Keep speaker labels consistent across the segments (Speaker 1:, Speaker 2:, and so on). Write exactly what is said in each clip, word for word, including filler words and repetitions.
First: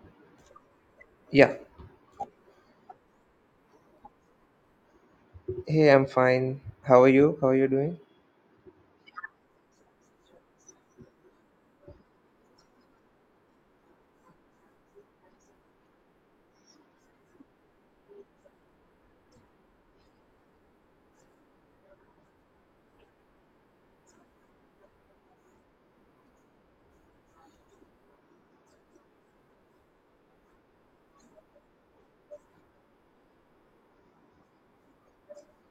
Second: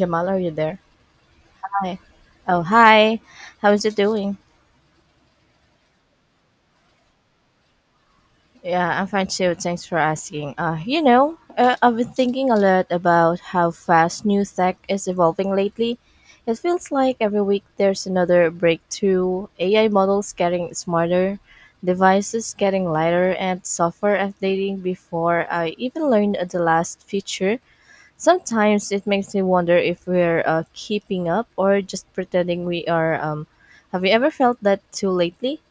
Speaker 1: Jamal, are you there?
Speaker 2: Yeah.
Speaker 1: Hi. Oh, hi. How's it doing?
Speaker 2: Hey, I'm fine. How are you? How are you doing?
Speaker 1: Yeah, I'm fine too. Thanks for asking. Uh, you know, uh, I've been thinking a lot about how fast new tech is evolving lately. It feels like every week there's another breakthrough. A I models getting smarter, devices getting lighter, and software updating before I even learned the last feature. Sometimes it makes me wonder if we're uh, keeping up or just pretending we are. Um, have you ever felt that too lately?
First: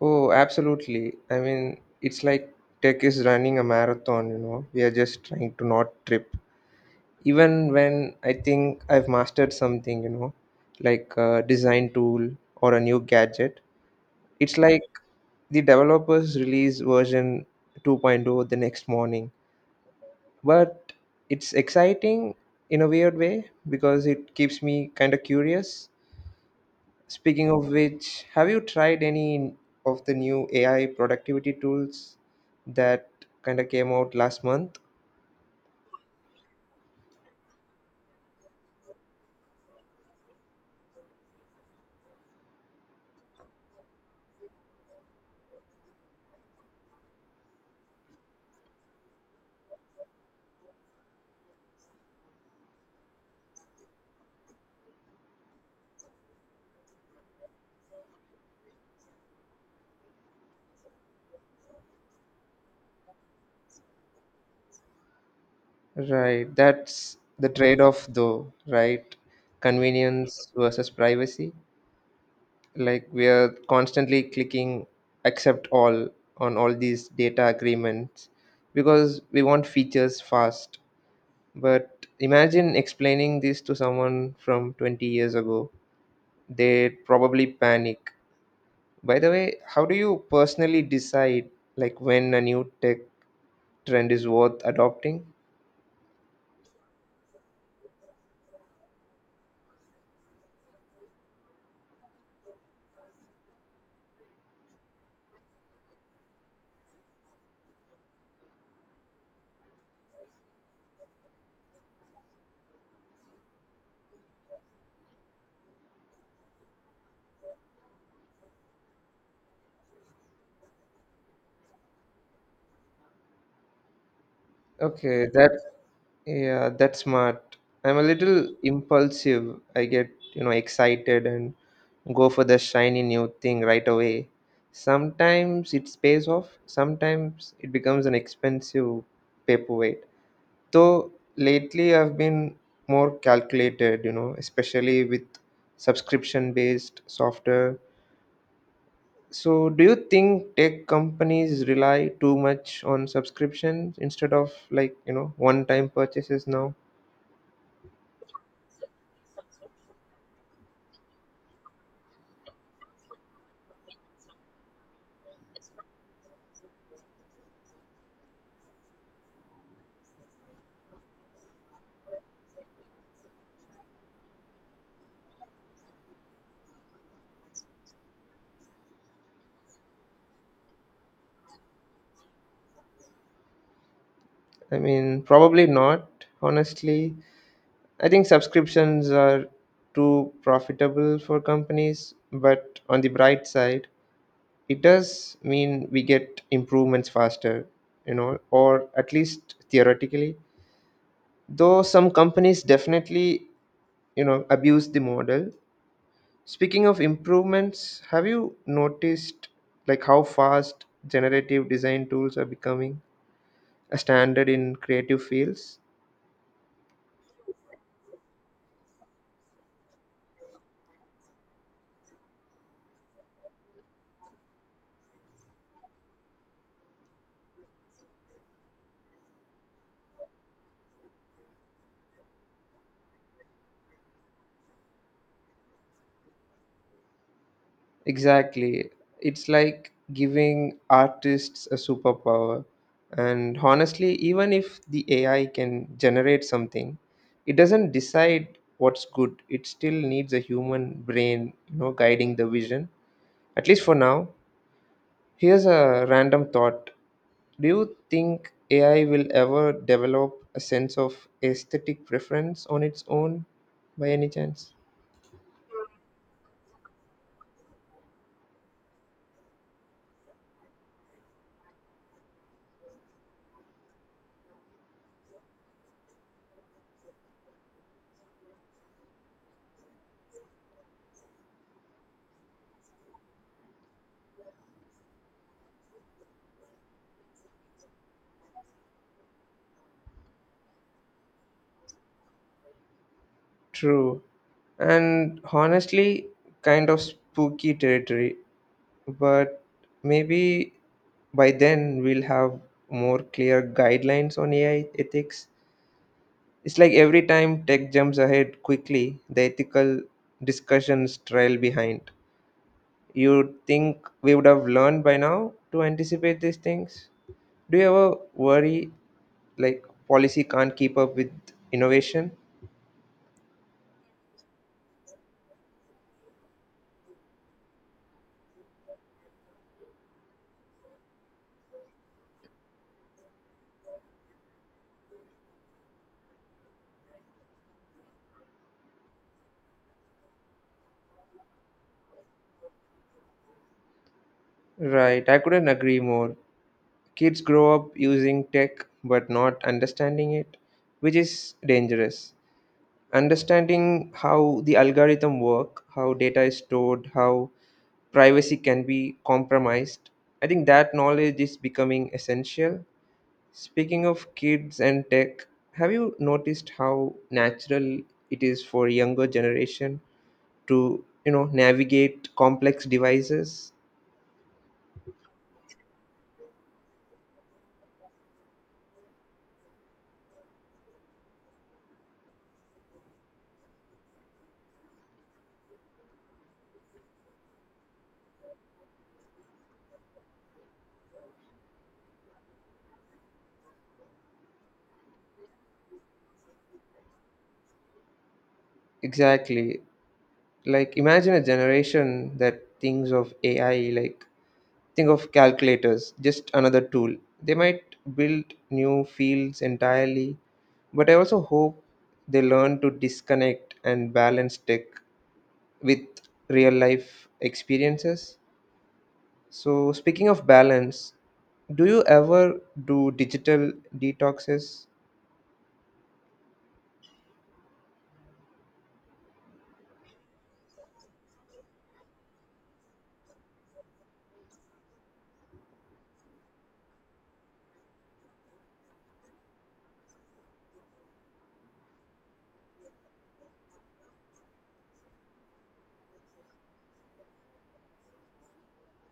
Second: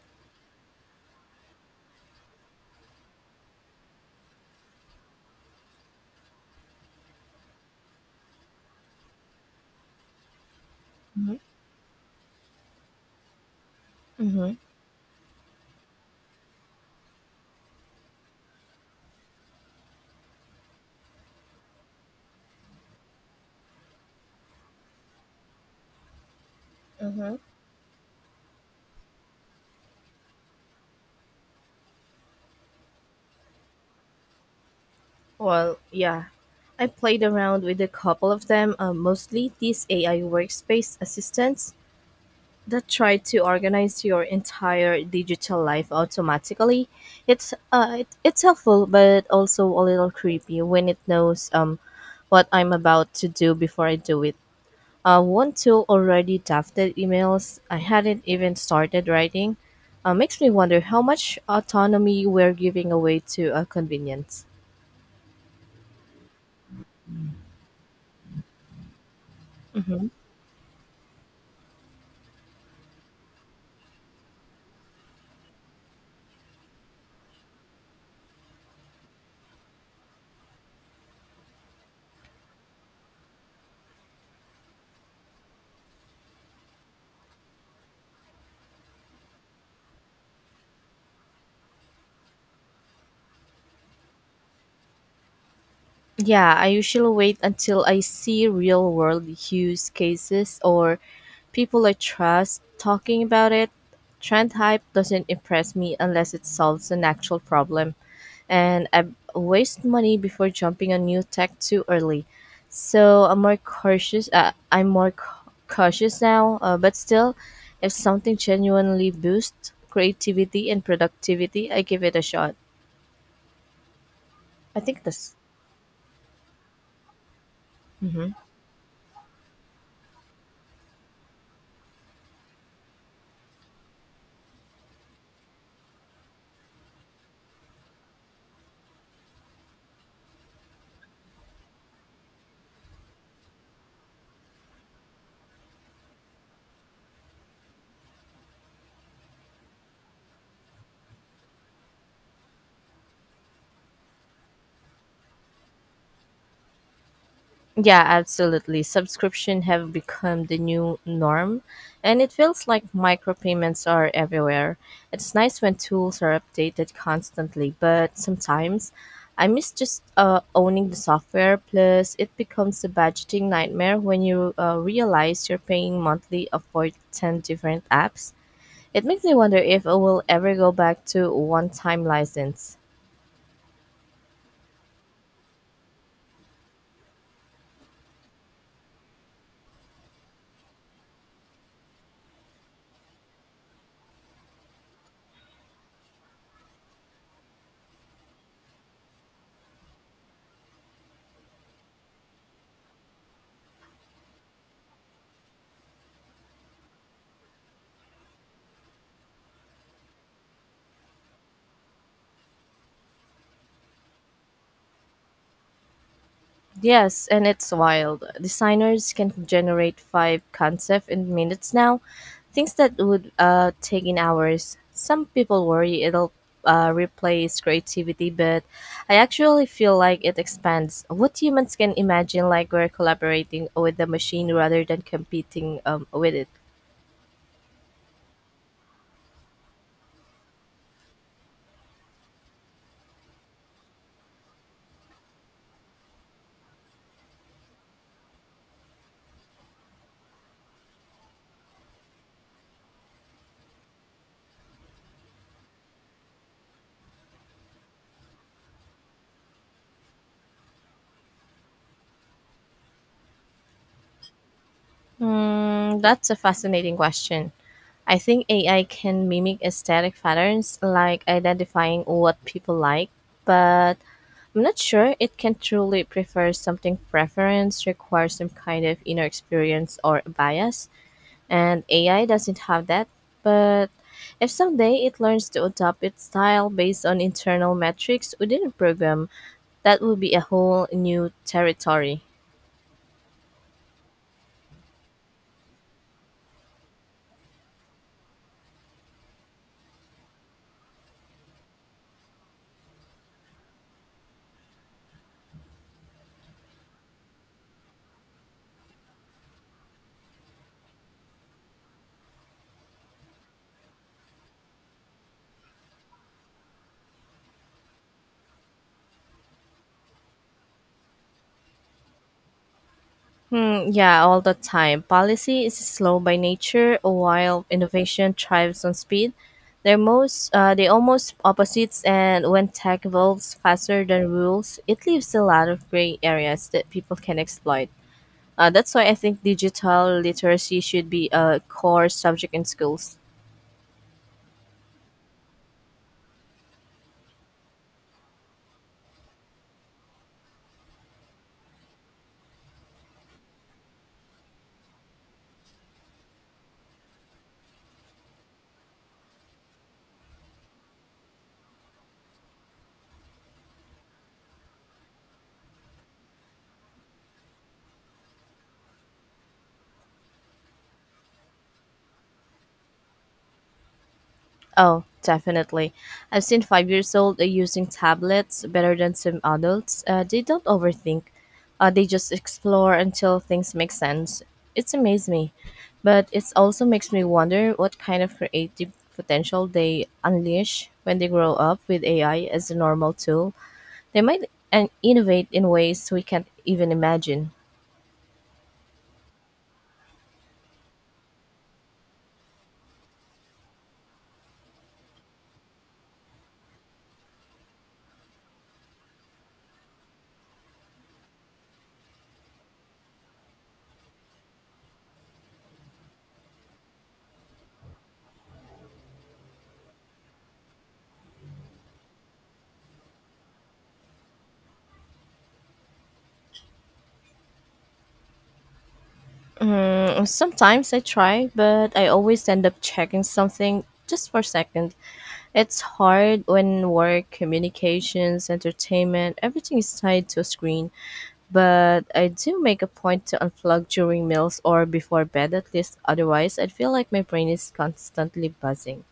Speaker 2: Oh, absolutely. I mean, it's like tech is running a marathon, you know. We are just trying to not trip. Even when I think I've mastered something, you know, like a design tool or a new gadget,
Speaker 1: Mm-hmm.
Speaker 2: it's like the developers release version 2.0 the next morning. But it's exciting in a weird way because it keeps me kind of curious.
Speaker 1: Mm-hmm.
Speaker 2: Speaking of which, have you tried any of the new A I productivity tools that kind of came out last month?
Speaker 1: Well, yeah. I played around with a couple of them, uh, mostly these A I workspace assistants that try to organize your entire digital life automatically. It's uh, it, it's helpful, but also a little creepy when it knows um, what I'm about to do before I do it. Uh, one tool already drafted emails I hadn't even started writing. Uh, makes me wonder how much autonomy we're giving away to uh, convenience.
Speaker 2: Right, that's the trade off though, right?
Speaker 1: Mhm.
Speaker 2: Convenience versus privacy. Like we are constantly clicking accept all on all these data agreements because we want features fast. But imagine explaining this to someone from twenty years ago. They'd probably panic. By the way, how do you personally decide like when a new tech trend is worth adopting?
Speaker 1: Yeah, I usually wait until I see real world use cases or people I trust talking about it. Trend hype doesn't impress me unless it solves an actual problem, and I waste money before jumping on new tech too early. So I'm more cautious. Uh, I'm more c- cautious now, uh, but still, if something genuinely boosts creativity and productivity, I give it a shot. I think
Speaker 2: Okay,
Speaker 1: this.
Speaker 2: that yeah, that's smart. I'm a little impulsive. I get, you know, excited and go for the shiny new thing right away. Sometimes it pays off, sometimes it becomes an expensive paperweight. Though lately I've been more calculated, you know, especially with subscription based software. So, do you think tech companies rely too much on subscriptions instead of like, you know, one-time purchases now?
Speaker 1: Yeah, absolutely. Subscription have become the new norm, and it feels like micropayments are everywhere. It's nice when tools are updated constantly, but sometimes I miss just uh, owning the software. Plus, it becomes a budgeting nightmare when you uh, realize you're paying monthly uh, for ten different apps. It makes me wonder if I will ever go back to one time license.
Speaker 2: I mean, probably not, honestly. I think subscriptions are too profitable for companies, but on the bright side, it does mean we get improvements faster, you know, or at least theoretically. Though some companies definitely, you know, abuse the model. Speaking of improvements, have you noticed like how fast generative design tools are becoming a standard in creative fields?
Speaker 1: Yes, and it's wild. Designers can generate five concepts in minutes now, things that would uh, take in hours. Some people worry it'll uh, replace creativity, but I actually feel like it expands what humans can imagine. Like we're collaborating with the machine rather than competing um, with it.
Speaker 2: Exactly. It's like giving artists a superpower. And honestly, even if the A I can generate something, it doesn't decide what's good. It still needs a human brain, you know, guiding the vision. At least for now. Here's a random thought. Do you think A I will ever develop a sense of aesthetic preference on its own by any chance?
Speaker 1: Hmm, that's a fascinating question. I think A I can mimic aesthetic patterns, like identifying what people like, but I'm not sure it can truly prefer something preference requires some kind of inner experience or bias, and A I doesn't have that. But if someday it learns to adopt its style based on internal metrics within a program, that will be a whole new territory.
Speaker 2: True. And honestly, kind of spooky territory. But maybe by then we'll have more clear guidelines on A I ethics. It's like every time tech jumps ahead quickly, the ethical discussions trail behind. You think we would have learned by now to anticipate these things? Do you ever worry like policy can't keep up with innovation?
Speaker 1: Hmm, yeah, all the time. Policy is slow by nature, while innovation thrives on speed. They're most, uh, they almost opposites, and when tech evolves faster than rules, it leaves a lot of gray areas that people can exploit. Uh, that's why I think digital literacy should be a core subject in schools.
Speaker 2: Right, I couldn't agree more. Kids grow up using tech but not understanding it, which is dangerous. Understanding how the algorithm work, how data is stored, how privacy can be compromised. I think that knowledge is becoming essential. Speaking of kids and tech, have you noticed how natural it is for younger generation to you know navigate complex devices?
Speaker 1: Oh, definitely. I've seen five years old uh, using tablets better than some adults. Uh, they don't overthink. Uh, they just explore until things make sense. It's amazed me, but it also makes me wonder what kind of creative potential they unleash when they grow up with A I as a normal tool. They might and innovate in ways we can't even imagine.
Speaker 2: Exactly, like imagine a generation that thinks of AI like think of calculators, just another tool. They might build new fields entirely. But I also hope they learn to disconnect and balance tech with real life experiences. So, speaking of balance, do you ever do digital detoxes?
Speaker 1: Mm, sometimes I try, but I always end up checking something just for a second. It's hard when work, communications, entertainment, everything is tied to a screen, but I do make a point to unplug during meals or before bed at least. Otherwise, I feel like my brain is constantly buzzing.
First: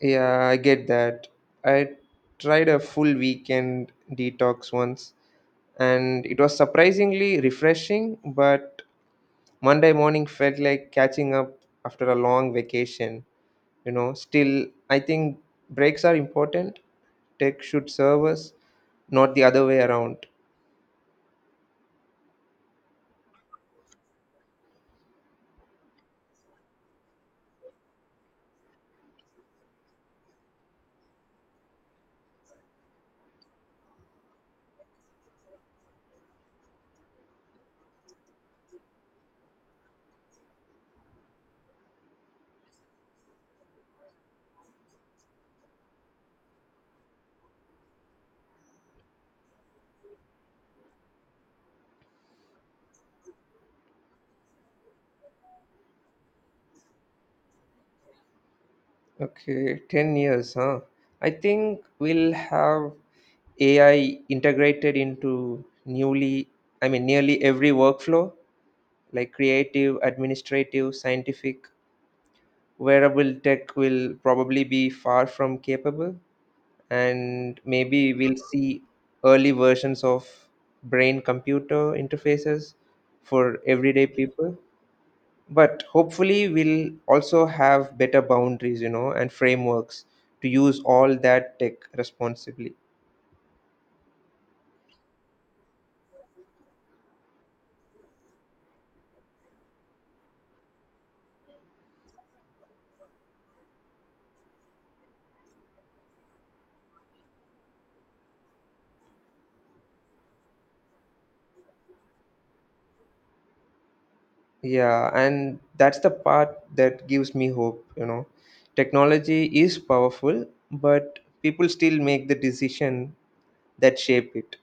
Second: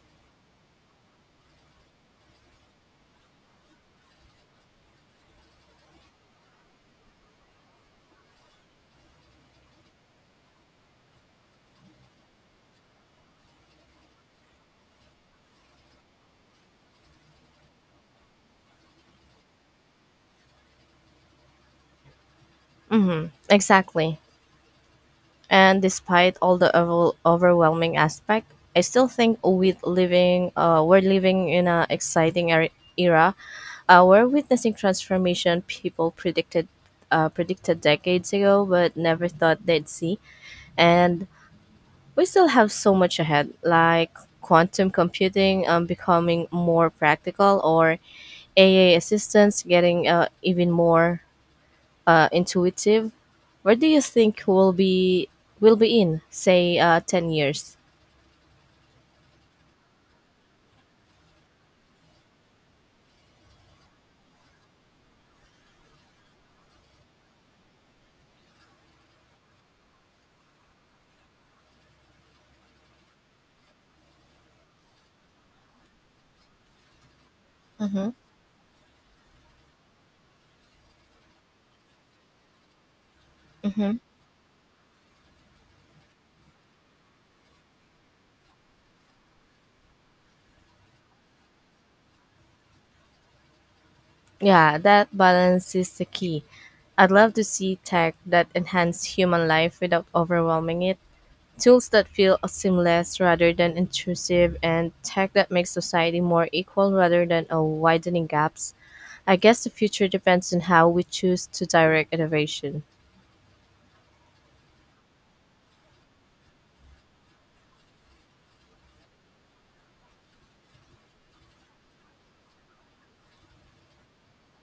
Speaker 2: Yeah, I get that. I tried a full weekend detox once and it was surprisingly refreshing, but Monday morning felt like catching up after a long vacation. You know, still, I think breaks are important. Tech should serve us, not the other way around.
Speaker 1: Mm-hmm. Exactly. And despite all the over- overwhelming aspect, I still think we living, uh, we're living in an exciting er- era. Uh, we're witnessing transformation people predicted, uh, predicted decades ago, but never thought they'd see. And we still have so much ahead, like quantum computing um, becoming more practical or A I assistance getting uh, even more uh, intuitive. Where do you think we'll be will be in say uh, ten years?
Speaker 2: Okay, ten years, huh? I think we'll have A I integrated into newly, I mean, nearly every workflow. Like creative, administrative, scientific, wearable tech will probably be far from capable. And
Speaker 1: Mm-hmm.
Speaker 2: maybe we'll see early versions of brain computer interfaces for
Speaker 1: Mm-hmm.
Speaker 2: everyday people. But hopefully, we'll also have better boundaries, you know, and frameworks to use all that tech responsibly.
Speaker 1: Yeah, that balance is the key. I'd love to see tech that enhance human life without overwhelming it. Tools that feel seamless rather than intrusive, and tech that makes society more equal rather than a widening gaps. I guess the future depends on how we choose to direct innovation.
Speaker 2: Yeah, and that's the part that gives me hope, you know. Technology is powerful, but people still make the decision that shape it.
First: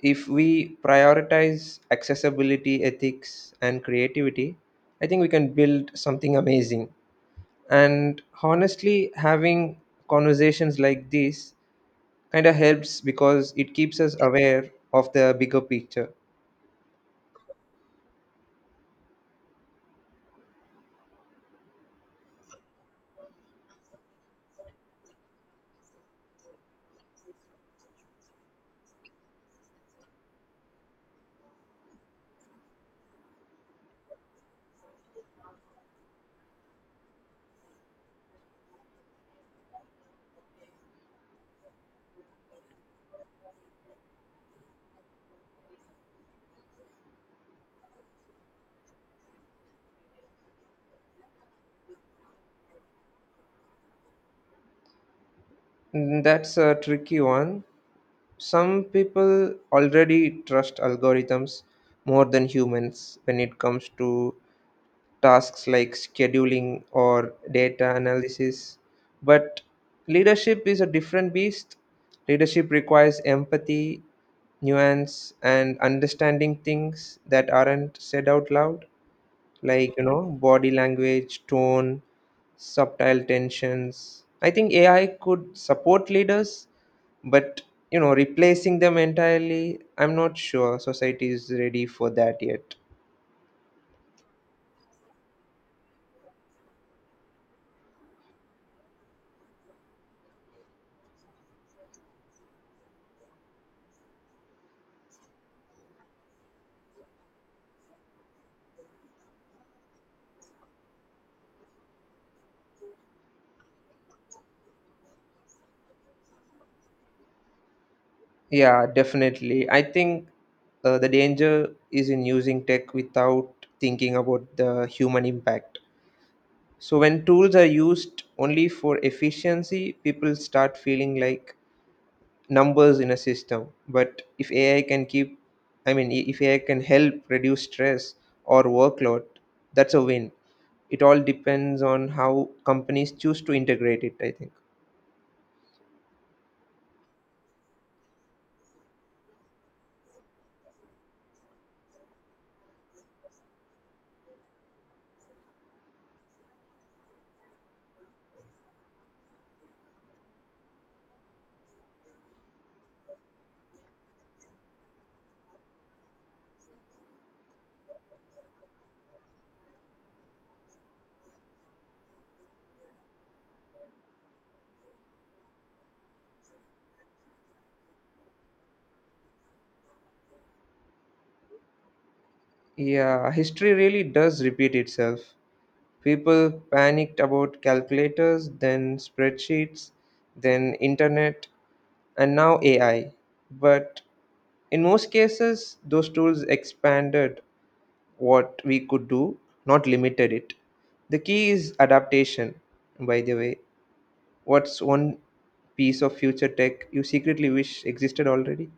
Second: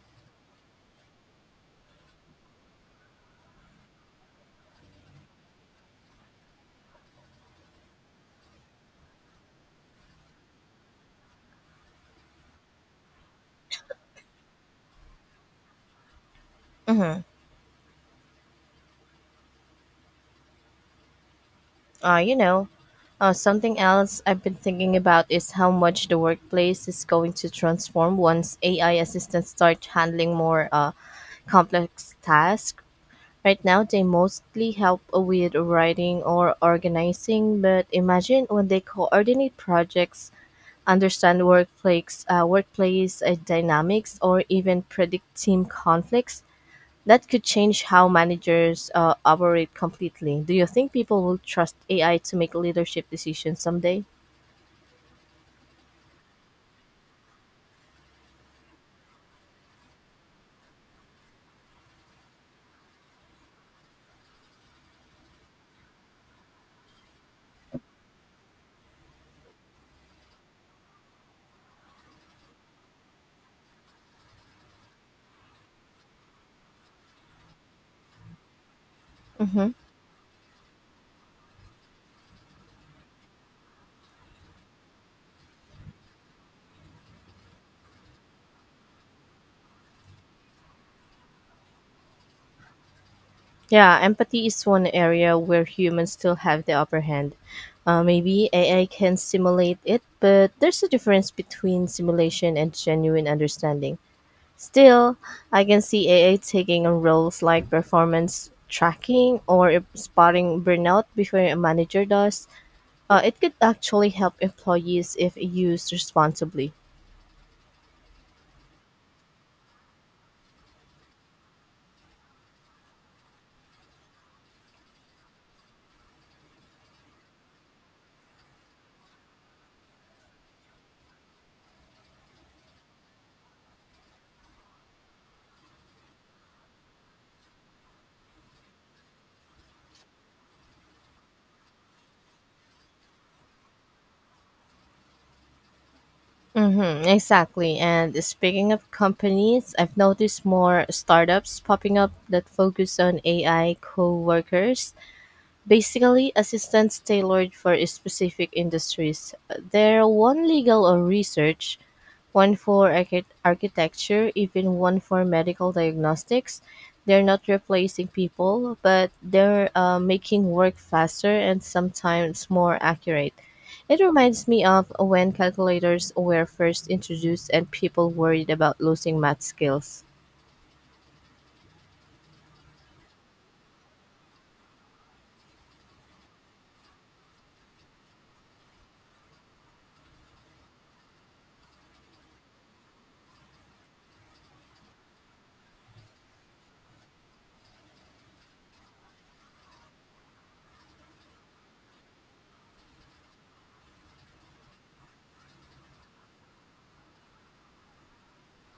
Speaker 2: If we prioritize accessibility, ethics, and creativity, I think we can build something amazing. And honestly, having conversations like this kind of helps because it keeps us aware of the bigger picture.
Speaker 1: Uh, you know, uh, Something else I've been thinking about is how much the workplace is going to transform once A I assistants start handling more uh, complex tasks. Right now, they mostly help with writing or organizing, but imagine when they coordinate projects understand workplace uh, workplace uh, dynamics or even predict team conflicts that could change how managers uh, operate completely. Do you think people will trust AI to make leadership decisions someday?
Speaker 2: Mm, that's a tricky one. Some people already trust algorithms more than humans when it comes to tasks like scheduling or data analysis. But leadership is a different beast. Leadership requires empathy, nuance, and understanding things that aren't said out loud,
Speaker 1: Mm-hmm.
Speaker 2: like you know body language, tone, subtle tensions. I think AI could support leaders, but you know replacing them entirely, I'm not sure society is ready for that yet.
Speaker 1: Yeah, empathy is one area where humans still have the upper hand. Uh, maybe AI can simulate it, but there's a difference between simulation and genuine understanding. Still, I can see A A taking on roles like performance tracking or spotting burnout before a manager does. Uh, it could actually help employees if used responsibly.
Speaker 2: Yeah, definitely. I think uh, the danger is in using tech without thinking about the human impact. So when tools are used only for efficiency, people start feeling like numbers in a system. But if AI can keep, I mean, i- if AI can help reduce stress or workload, that's a win. It all depends on how companies choose to integrate it, I think.
Speaker 1: Mm-hmm, exactly. And speaking of companies, I've noticed more startups popping up that focus on A I co workers, basically assistants tailored for specific industries. They're one legal or research, one for archi- architecture, even one for medical diagnostics. They're not replacing people, but they're uh, making work faster and sometimes more accurate. It reminds me of when calculators were first introduced and people worried about losing math skills.
Speaker 2: Yeah, history really does repeat itself. People panicked about calculators, then spreadsheets, then internet, and now AI. But in most cases, those tools expanded what we could do, not limited it. The key is adaptation. By the way, what's one piece of future tech you secretly wish existed already?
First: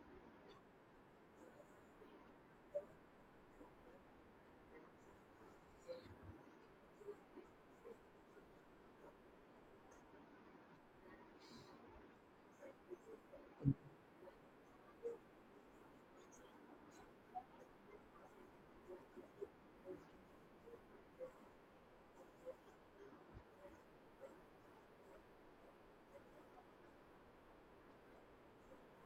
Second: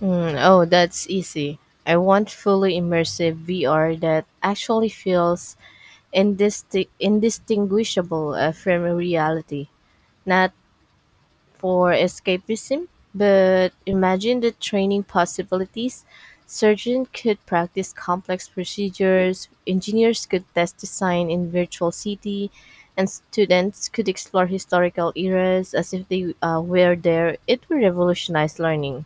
Speaker 1: Mm, oh, that's easy. I want fully immersive V R that actually feels indisti- indistinguishable uh, from reality, not for escapism, but imagine the training possibilities. Surgeons could practice complex procedures, engineers could test design in virtual city, and students could explore historical eras as if they uh, were there. It will revolutionize learning.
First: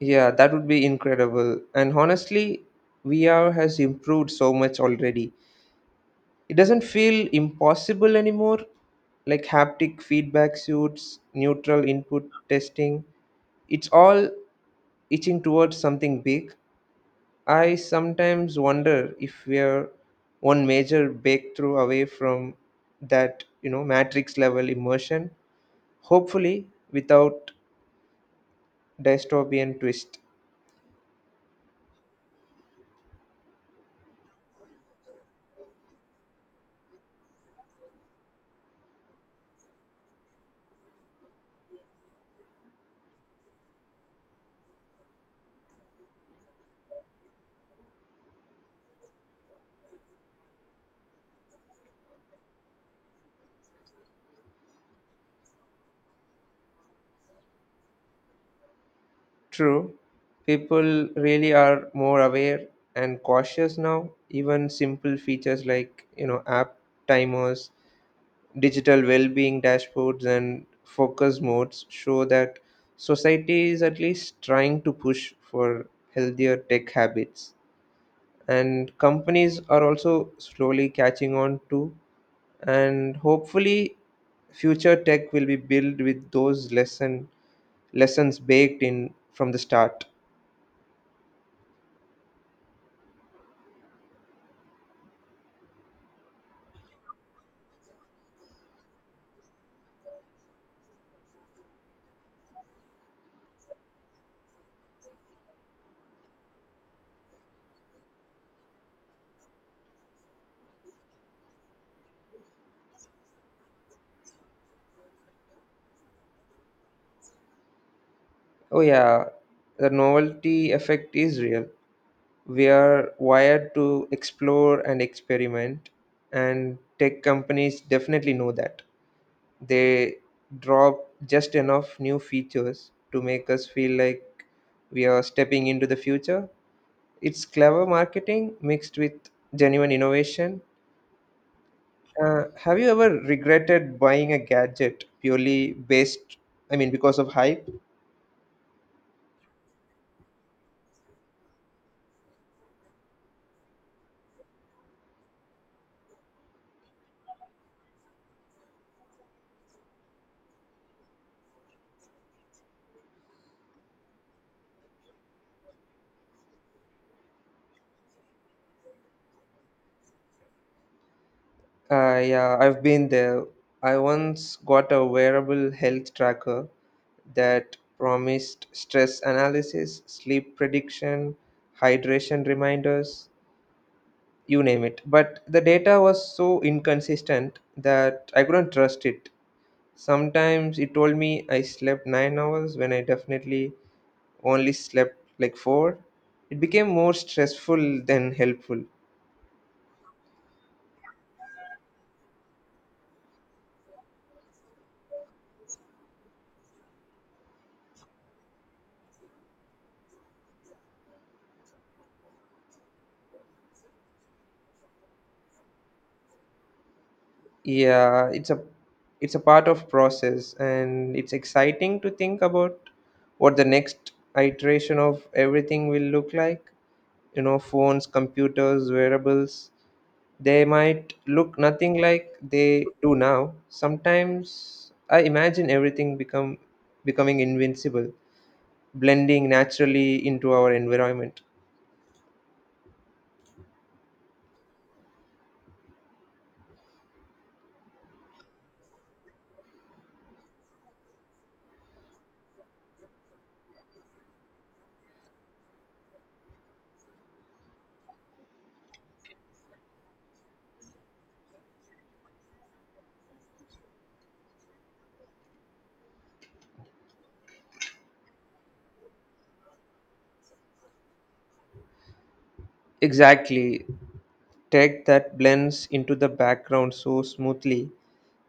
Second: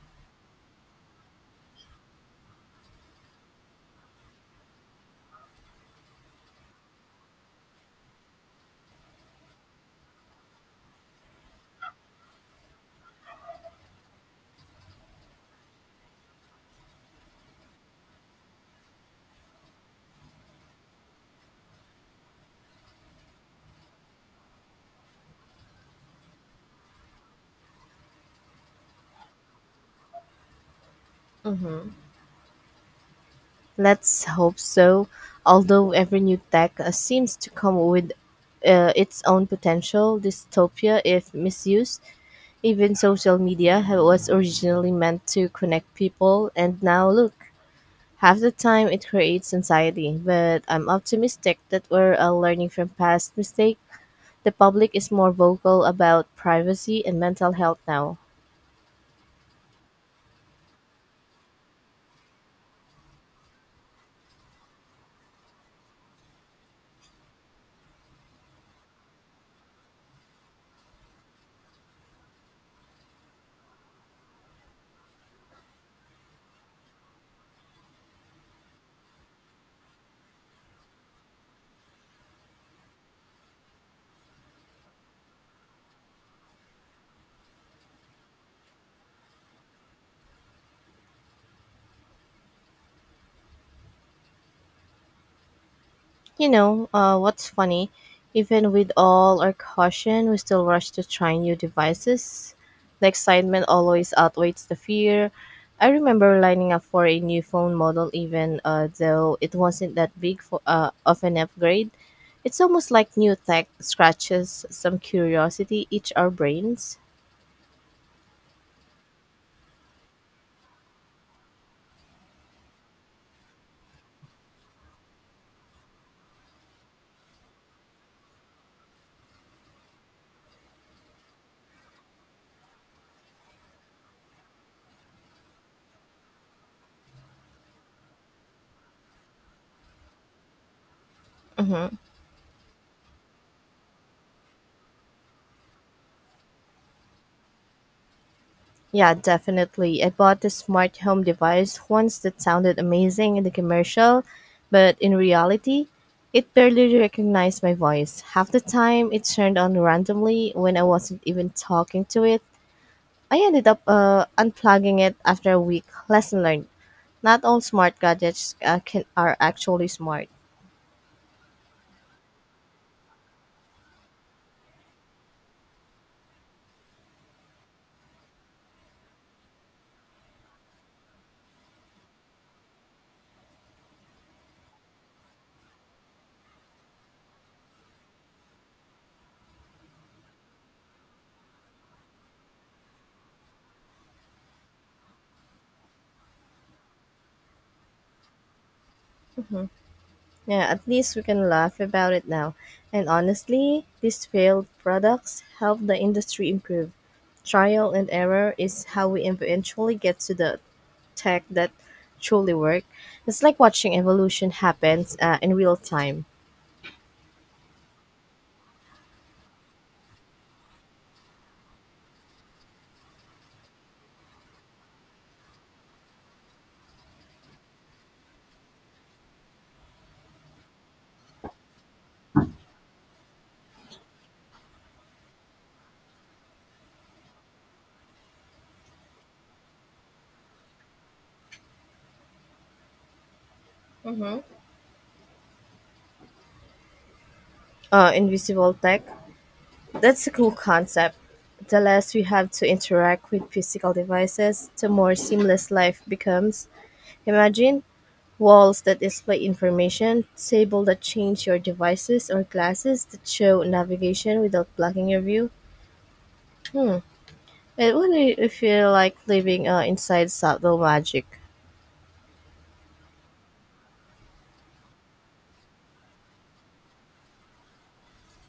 Speaker 2: Yeah, that would be incredible. And honestly, V R has improved so much already. It doesn't feel impossible anymore. Like haptic feedback suits, neutral input testing. It's all itching towards something big. I sometimes wonder if we're one major breakthrough away from that, you know, matrix level immersion, hopefully without dystopian twist.
Speaker 1: Mhm. Let's hope so. Although every new tech uh, seems to come with uh, its own potential, dystopia, if misused, even social media ha- was originally meant to connect people, and now look, half the time it creates anxiety. But I'm optimistic that we're uh, learning from past mistakes. The public is more vocal about privacy and mental health now.
Speaker 2: True, people really are more aware and cautious now. Even simple features like, you know, app timers, digital well-being dashboards and focus modes show that society is at least trying to push for healthier tech habits. And companies are also slowly catching on to, and hopefully future tech will be built with those lesson lessons baked in from the start.
Speaker 1: You know, uh, what's funny? Even with all our caution, we still rush to try new devices. The excitement always outweighs the fear. I remember lining up for a new phone model, even uh, though it wasn't that big for, uh, of an upgrade. It's almost like new tech scratches some curiosity each our brains.
Speaker 2: Oh yeah, the novelty effect is real. We are wired to explore and experiment, and tech companies definitely know that. They drop just enough new features to make us feel like we are stepping into the future. It's clever marketing mixed with genuine innovation.
Speaker 1: Hmm.
Speaker 2: Uh, have you ever regretted buying a gadget purely based, I mean, because of hype?
Speaker 1: Yeah, definitely. I bought a smart home device once that sounded amazing in the commercial, but in reality, it barely recognized my voice. Half the time, it turned on randomly when I wasn't even talking to it. I ended up uh, unplugging it after a week. Lesson learned. Not all smart gadgets uh, can, are actually smart.
Speaker 2: Uh, yeah, I've been there. I once got a wearable health tracker that promised stress analysis, sleep prediction, hydration reminders, you name it. But the data was so inconsistent that I couldn't trust it. Sometimes he told me I slept nine hours when I definitely only slept like four. It became more stressful than helpful.
Speaker 1: Yeah, at least we can laugh about it now. And honestly, these failed products help the industry improve. Trial and error is how we eventually get to the tech that truly work. It's like watching evolution happens uh, in real time.
Speaker 2: Yeah, it's a it's a part of process, and it's exciting to think about what the next iteration of everything will look like. You know, phones, computers, wearables, they might look nothing like they do now. Sometimes I imagine everything become becoming invincible, blending naturally into our environment.
Speaker 1: Uh, invisible tech. That's a cool concept. The less we have to interact with physical devices, the more seamless life becomes. Imagine walls that display information, tables that change your devices, or glasses that show navigation without blocking your view. It would really feel like living uh, inside subtle magic.
Speaker 2: Exactly. Tech that blends into the background so smoothly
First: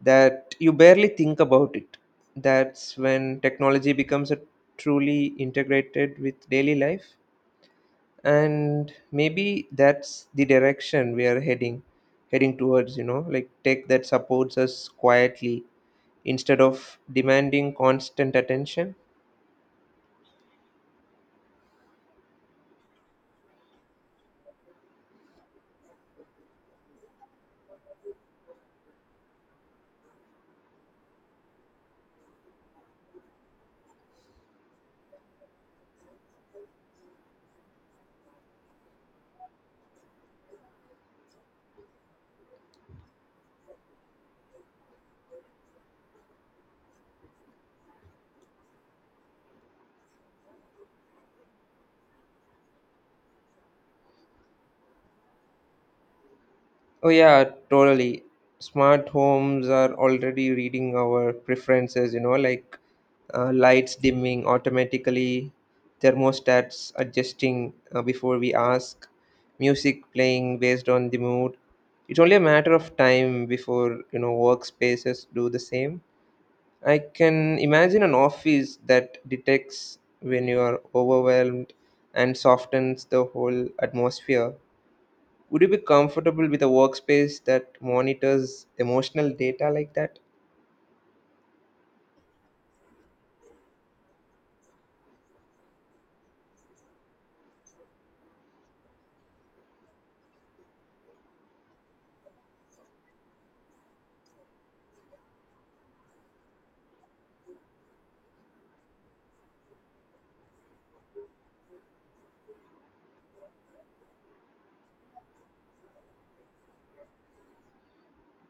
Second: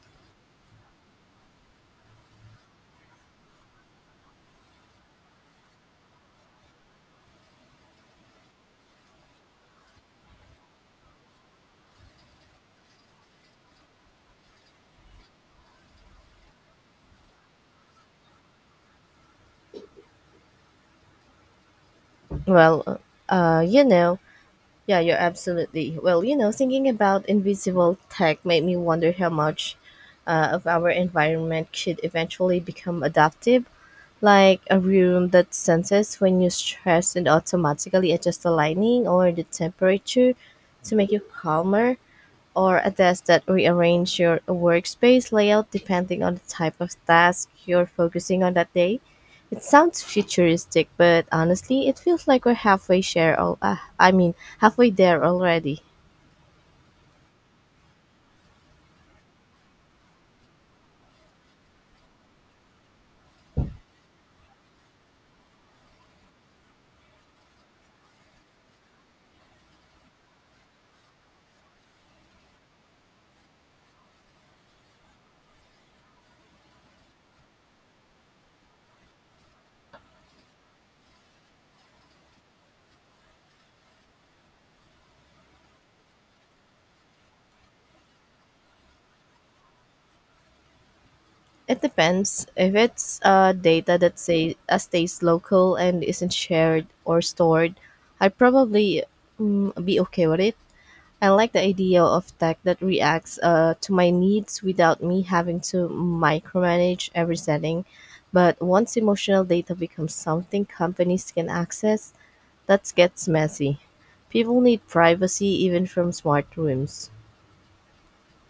Speaker 2: that you barely think about it. That's when technology becomes a truly integrated with daily life. And maybe that's the direction we are heading heading towards, you know, like tech that supports us quietly instead of demanding constant attention.
Speaker 1: Well, uh, you know, Yeah, you're absolutely. Well, you know, Thinking about invisible tech made me wonder how much uh, of our environment could eventually become adaptive, like a room that senses when you stress and automatically adjusts the lighting or the temperature to make you calmer, or a desk that rearrange your workspace layout depending on the type of task you're focusing on that day. It sounds futuristic, but honestly, it feels like we're halfway share all, uh, I mean, halfway there already.
Speaker 2: Oh, yeah, totally. Smart homes are already reading our preferences, you know, like uh, lights dimming automatically, thermostats adjusting uh, before we ask, music playing based on the mood. It's only a matter of time before, you know, workspaces do the same. I can imagine an office that detects when you are overwhelmed and softens the whole atmosphere. Would you be comfortable with a workspace that monitors emotional data like that?
Speaker 1: It depends if it's uh, data that say, uh, stays local and isn't shared or stored. I'd probably mm, be okay with it. I like the idea of tech that reacts uh, to my needs without me having to micromanage every setting. But once emotional data becomes something companies can access, that gets messy. People need privacy even from smart rooms.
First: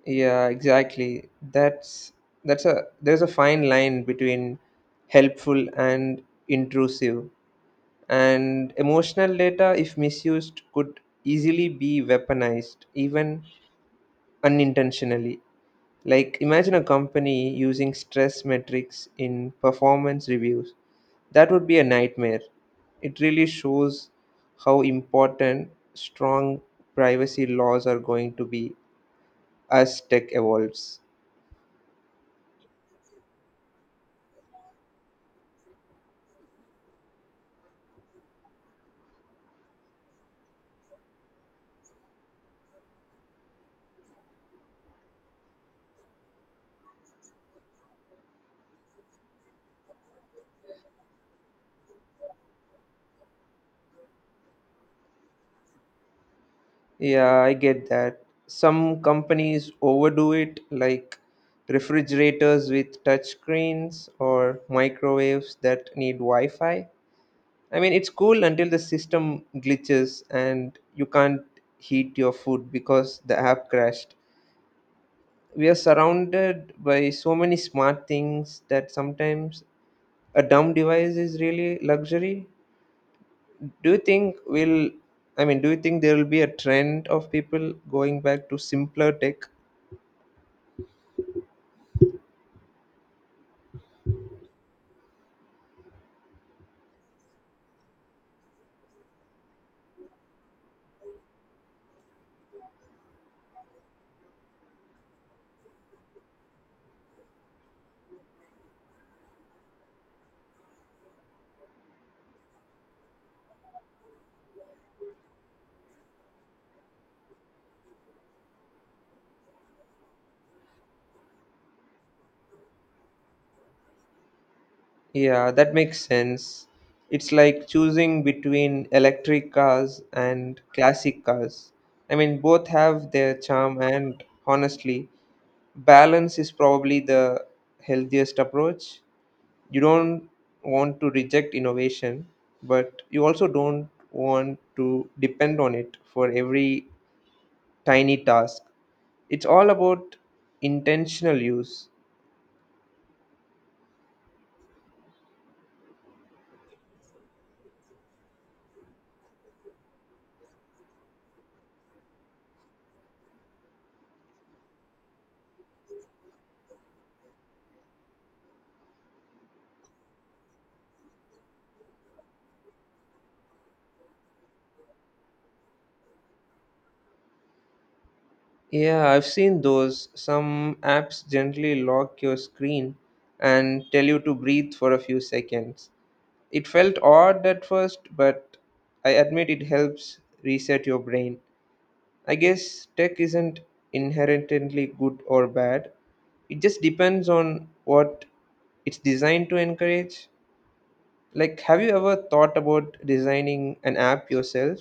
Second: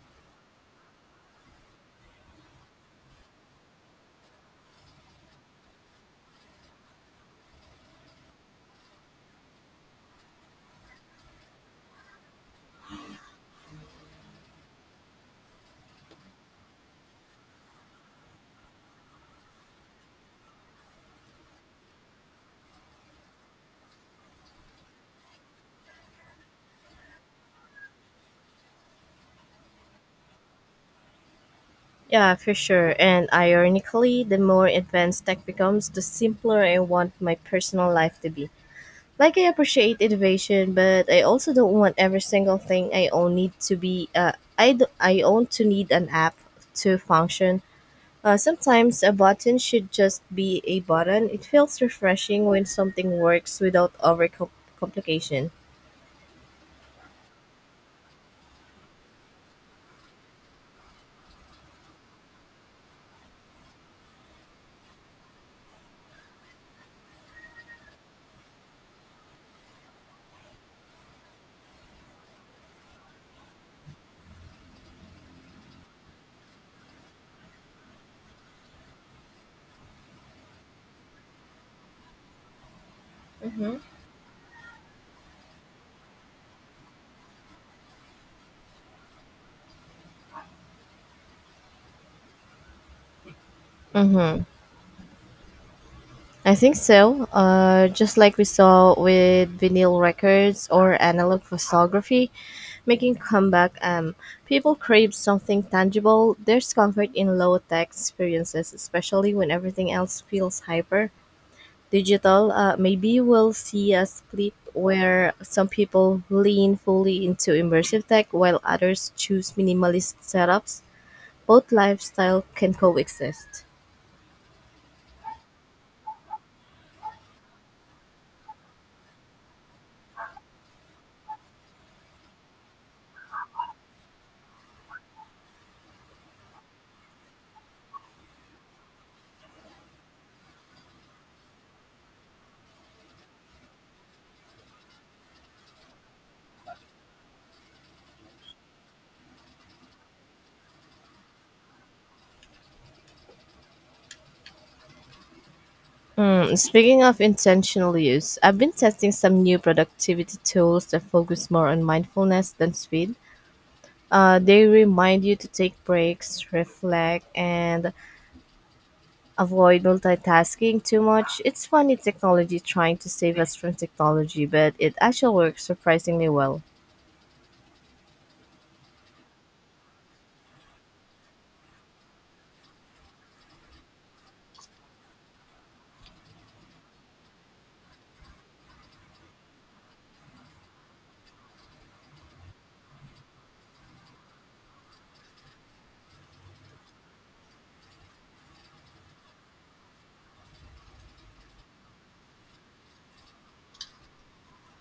Speaker 2: Yeah, exactly. That's that's a there's a fine line between helpful and intrusive. And emotional data, if misused, could easily be weaponized, even unintentionally. Like, imagine a company using stress metrics in performance reviews. That would be a nightmare. It really shows how important strong privacy laws are going to be as tech evolves.
Speaker 1: Yeah, for sure. And ironically, the more advanced tech becomes, the simpler I want my personal life to be. Like I appreciate innovation, but I also don't want every single thing I own need to be uh, I d- I own to need an app to function. Uh, sometimes a button should just be a button. It feels refreshing when something works without over complication.
Speaker 2: Yeah, I get that. Some companies overdo it, like refrigerators with touch screens or microwaves that need Wi Fi. I mean, it's cool until the system glitches and you can't heat your food because the app crashed. We are surrounded by so many smart things that sometimes a dumb device is really luxury.
Speaker 1: Mm-hmm.
Speaker 2: Do you think we'll, I mean, do you think there will be a trend of people going back to simpler tech?
Speaker 1: Mm-hmm. I think so. Uh, just like we saw with vinyl records or analog photography, making comeback um, people crave something tangible. There's comfort in low-tech experiences, especially when everything else feels hyper digital. Uh, maybe we'll see a split where some people lean fully into immersive tech while others choose minimalist setups. Both lifestyle can coexist.
Speaker 2: Yeah, that makes sense. It's like choosing between electric cars and classic cars. I mean, both have their charm, and honestly, balance is probably the healthiest approach. You don't want to reject innovation, but you also don't want to depend on it for every tiny task. It's all about intentional use.
Speaker 1: Mm, speaking of intentional use, I've been testing some new productivity tools that focus more on mindfulness than speed. Uh, they remind you to take breaks, reflect, and avoid multitasking too much. It's funny technology trying to save us from technology, but it actually works surprisingly well.
Speaker 2: Yeah, I've seen those. Some apps gently lock your screen and tell you to breathe for a few seconds. It felt odd at first, but I admit it helps reset your brain. I guess tech isn't inherently good or bad. It just depends on what it's designed to encourage. Like, have you ever thought about designing an app yourself?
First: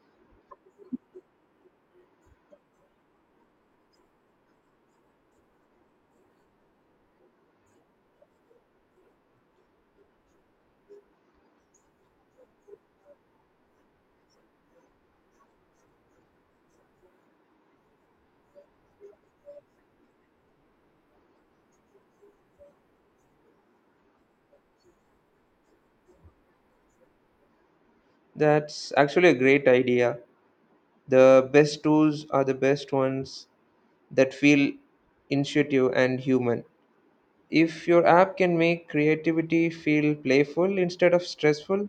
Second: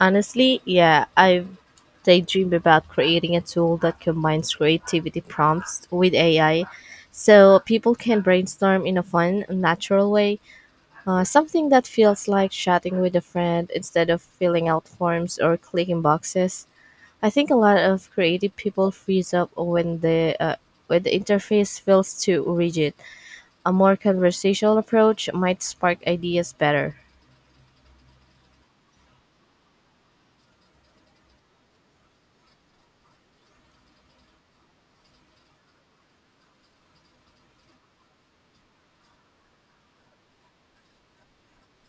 Speaker 1: Honestly, yeah, I've daydreamed about creating a tool that combines creativity prompts with A I so people can brainstorm in a fun, natural way. Uh, something that feels like chatting with a friend instead of filling out forms or clicking boxes. I think a lot of creative people freeze up when the uh, when the interface feels too rigid. A more conversational approach might spark ideas better.
Speaker 2: That's actually a great idea. The best tools are the best ones that feel intuitive and human. If your app can make creativity feel playful instead of stressful,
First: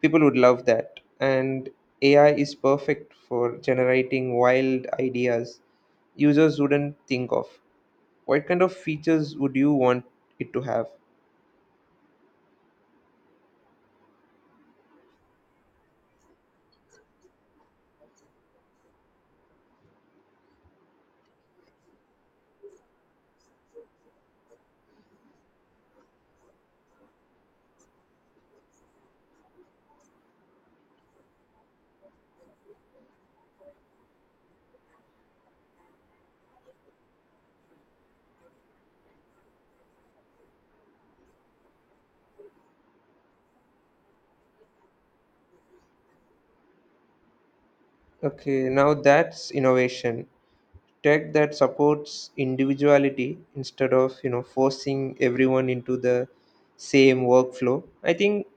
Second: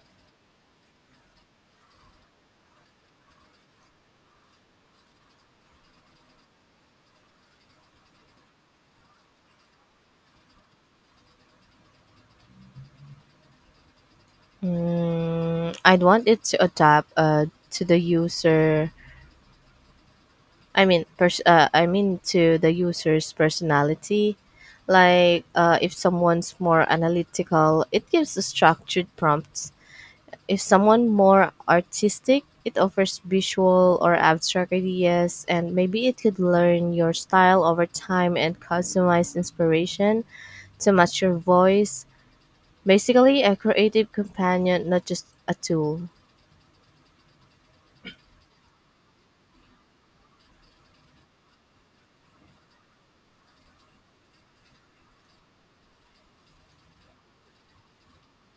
Speaker 2: people would love that. And A I is perfect for generating wild ideas users wouldn't think of. What kind of features would you want it to have?
Speaker 1: Mm, I'd want it to adapt uh, to the user. I mean, pers- uh, I mean to the user's personality. Like, uh, if someone's more analytical, it gives a structured prompts. If someone more artistic, it offers visual or abstract ideas, and maybe it could learn your style over time and customize inspiration to match your voice. Basically, a creative companion, not just a tool.
Speaker 2: Okay, now that's innovation. Tech that supports individuality instead of, you know, forcing everyone into the same workflow. I think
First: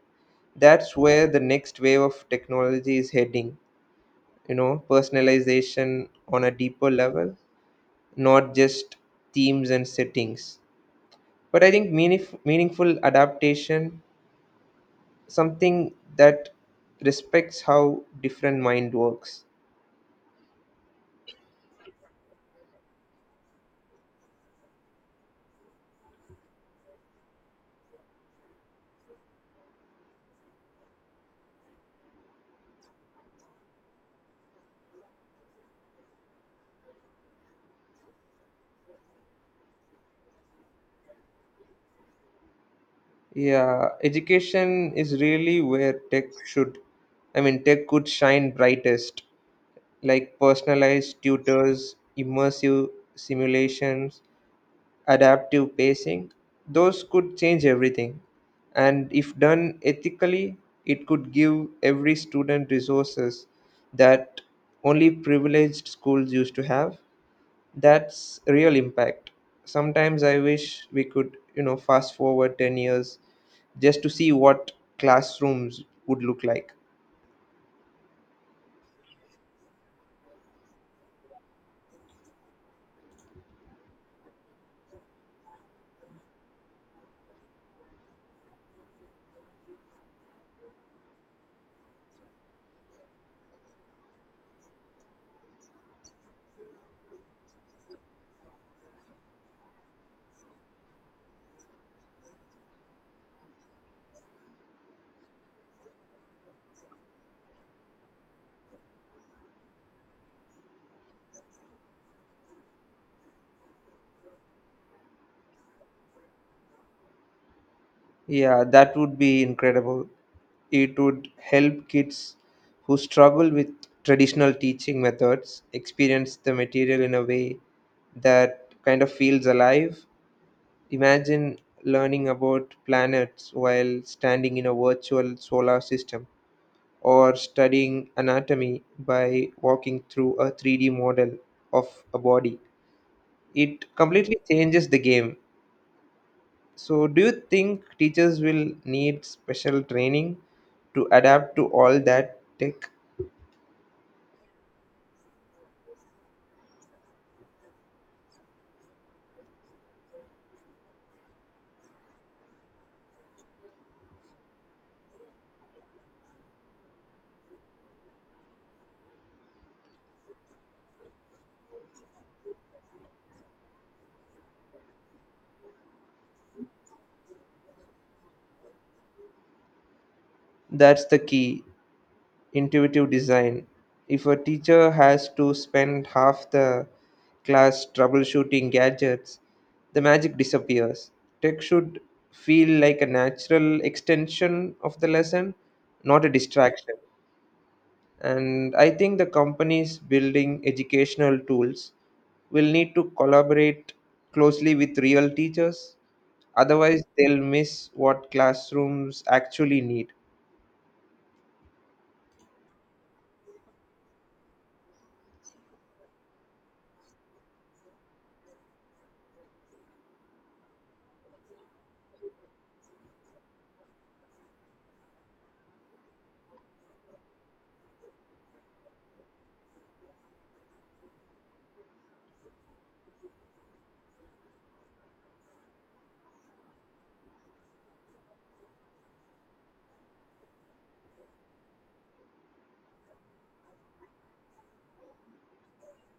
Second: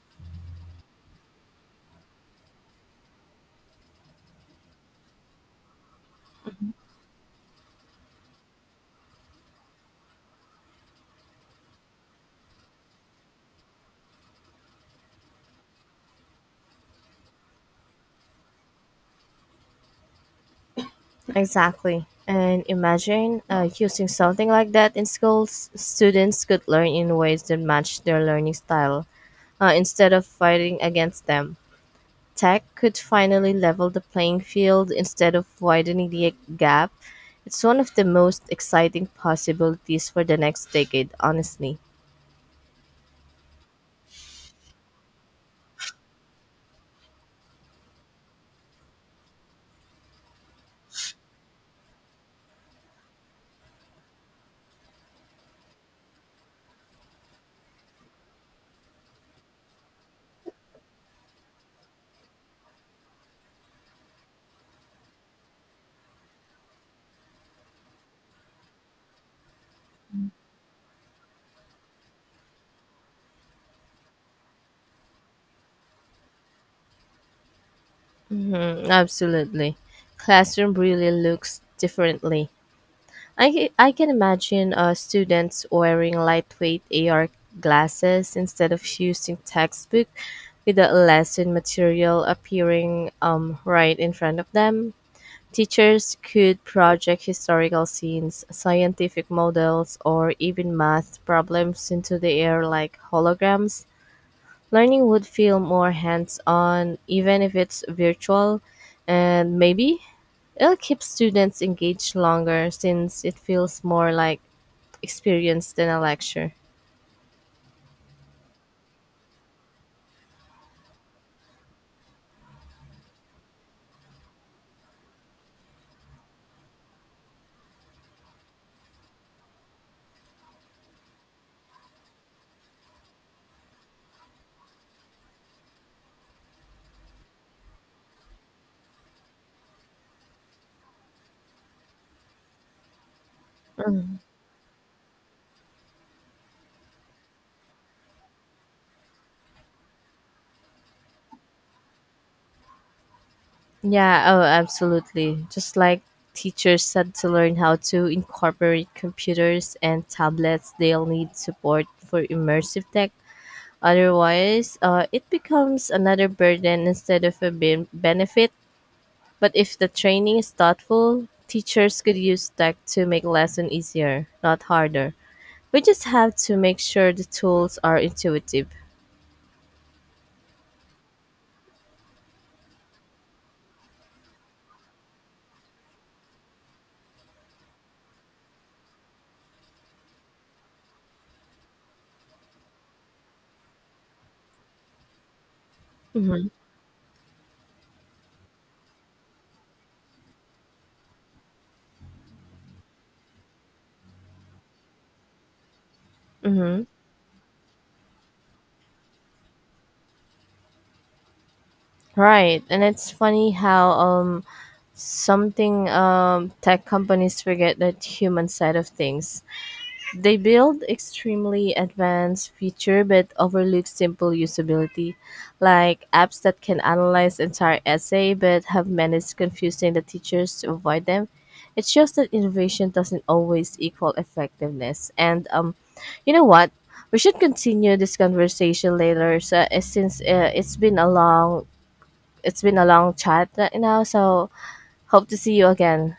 Speaker 2: that's where the next wave of technology is heading you know personalization on a deeper level, not just themes and settings, but I think meanif meaningful adaptation, something that respects how different mind works.
Speaker 1: Exactly. And imagine uh, using something like that in schools, students could learn in ways that match their learning style uh, instead of fighting against them. Tech could finally level the playing field instead of widening the gap. It's one of the most exciting possibilities for the next decade, honestly.
Speaker 2: Yeah, education is really where tech should I mean, tech could shine brightest, like personalized tutors, immersive simulations, adaptive pacing. Those could change everything. And if done ethically, it could give every student resources that only privileged schools used to have. That's real impact. Sometimes I wish we could, you know, fast forward ten years just to see what classrooms would look like.
Speaker 1: Mhm, absolutely. Classroom really looks differently. I, I can imagine uh, students wearing lightweight A R glasses instead of using textbook, with the lesson material appearing um, right in front of them. Teachers could project historical scenes, scientific models, or even math problems into the air like holograms. Learning would feel more hands on, even if it's virtual, and maybe it'll keep students engaged longer since it feels more like experience than a lecture.
Speaker 2: Yeah, that would be incredible. It would help kids who struggle with traditional teaching methods experience the material in a way that kind of feels alive. Imagine learning about planets while standing in a virtual solar system or studying anatomy by walking through a three D model of a body. It
Speaker 1: Mm.
Speaker 2: completely changes the game. So, do you think teachers will need special training to adapt to all that tech?
Speaker 1: Yeah, oh, absolutely. Just like teachers had to learn how to incorporate computers and tablets, they'll need support for immersive tech. Otherwise, uh, it becomes another burden instead of a ben- benefit. But if the training is thoughtful, teachers could use tech to make lesson easier, not harder. We just have to make sure the tools are intuitive.
Speaker 2: That's the key, intuitive design. If a teacher has to spend half the class troubleshooting gadgets, the magic disappears. Tech should feel like a natural extension of the lesson, not a
Speaker 1: Mm-hmm.
Speaker 2: distraction. And I think the companies building educational tools will need to collaborate closely with real teachers.
Speaker 1: Mm-hmm.
Speaker 2: Otherwise, they'll miss what classrooms actually need.
Speaker 1: Right, and it's funny how um something um tech companies forget that human side of things. They build extremely advanced features but overlook simple usability, like apps that can analyze entire essay but have managed confusing the teachers to avoid them. It shows that innovation doesn't always equal effectiveness. And um, You know what? We should continue this conversation later, so, uh, since uh, it's been a long it's been a long chat right now. So hope to see you again.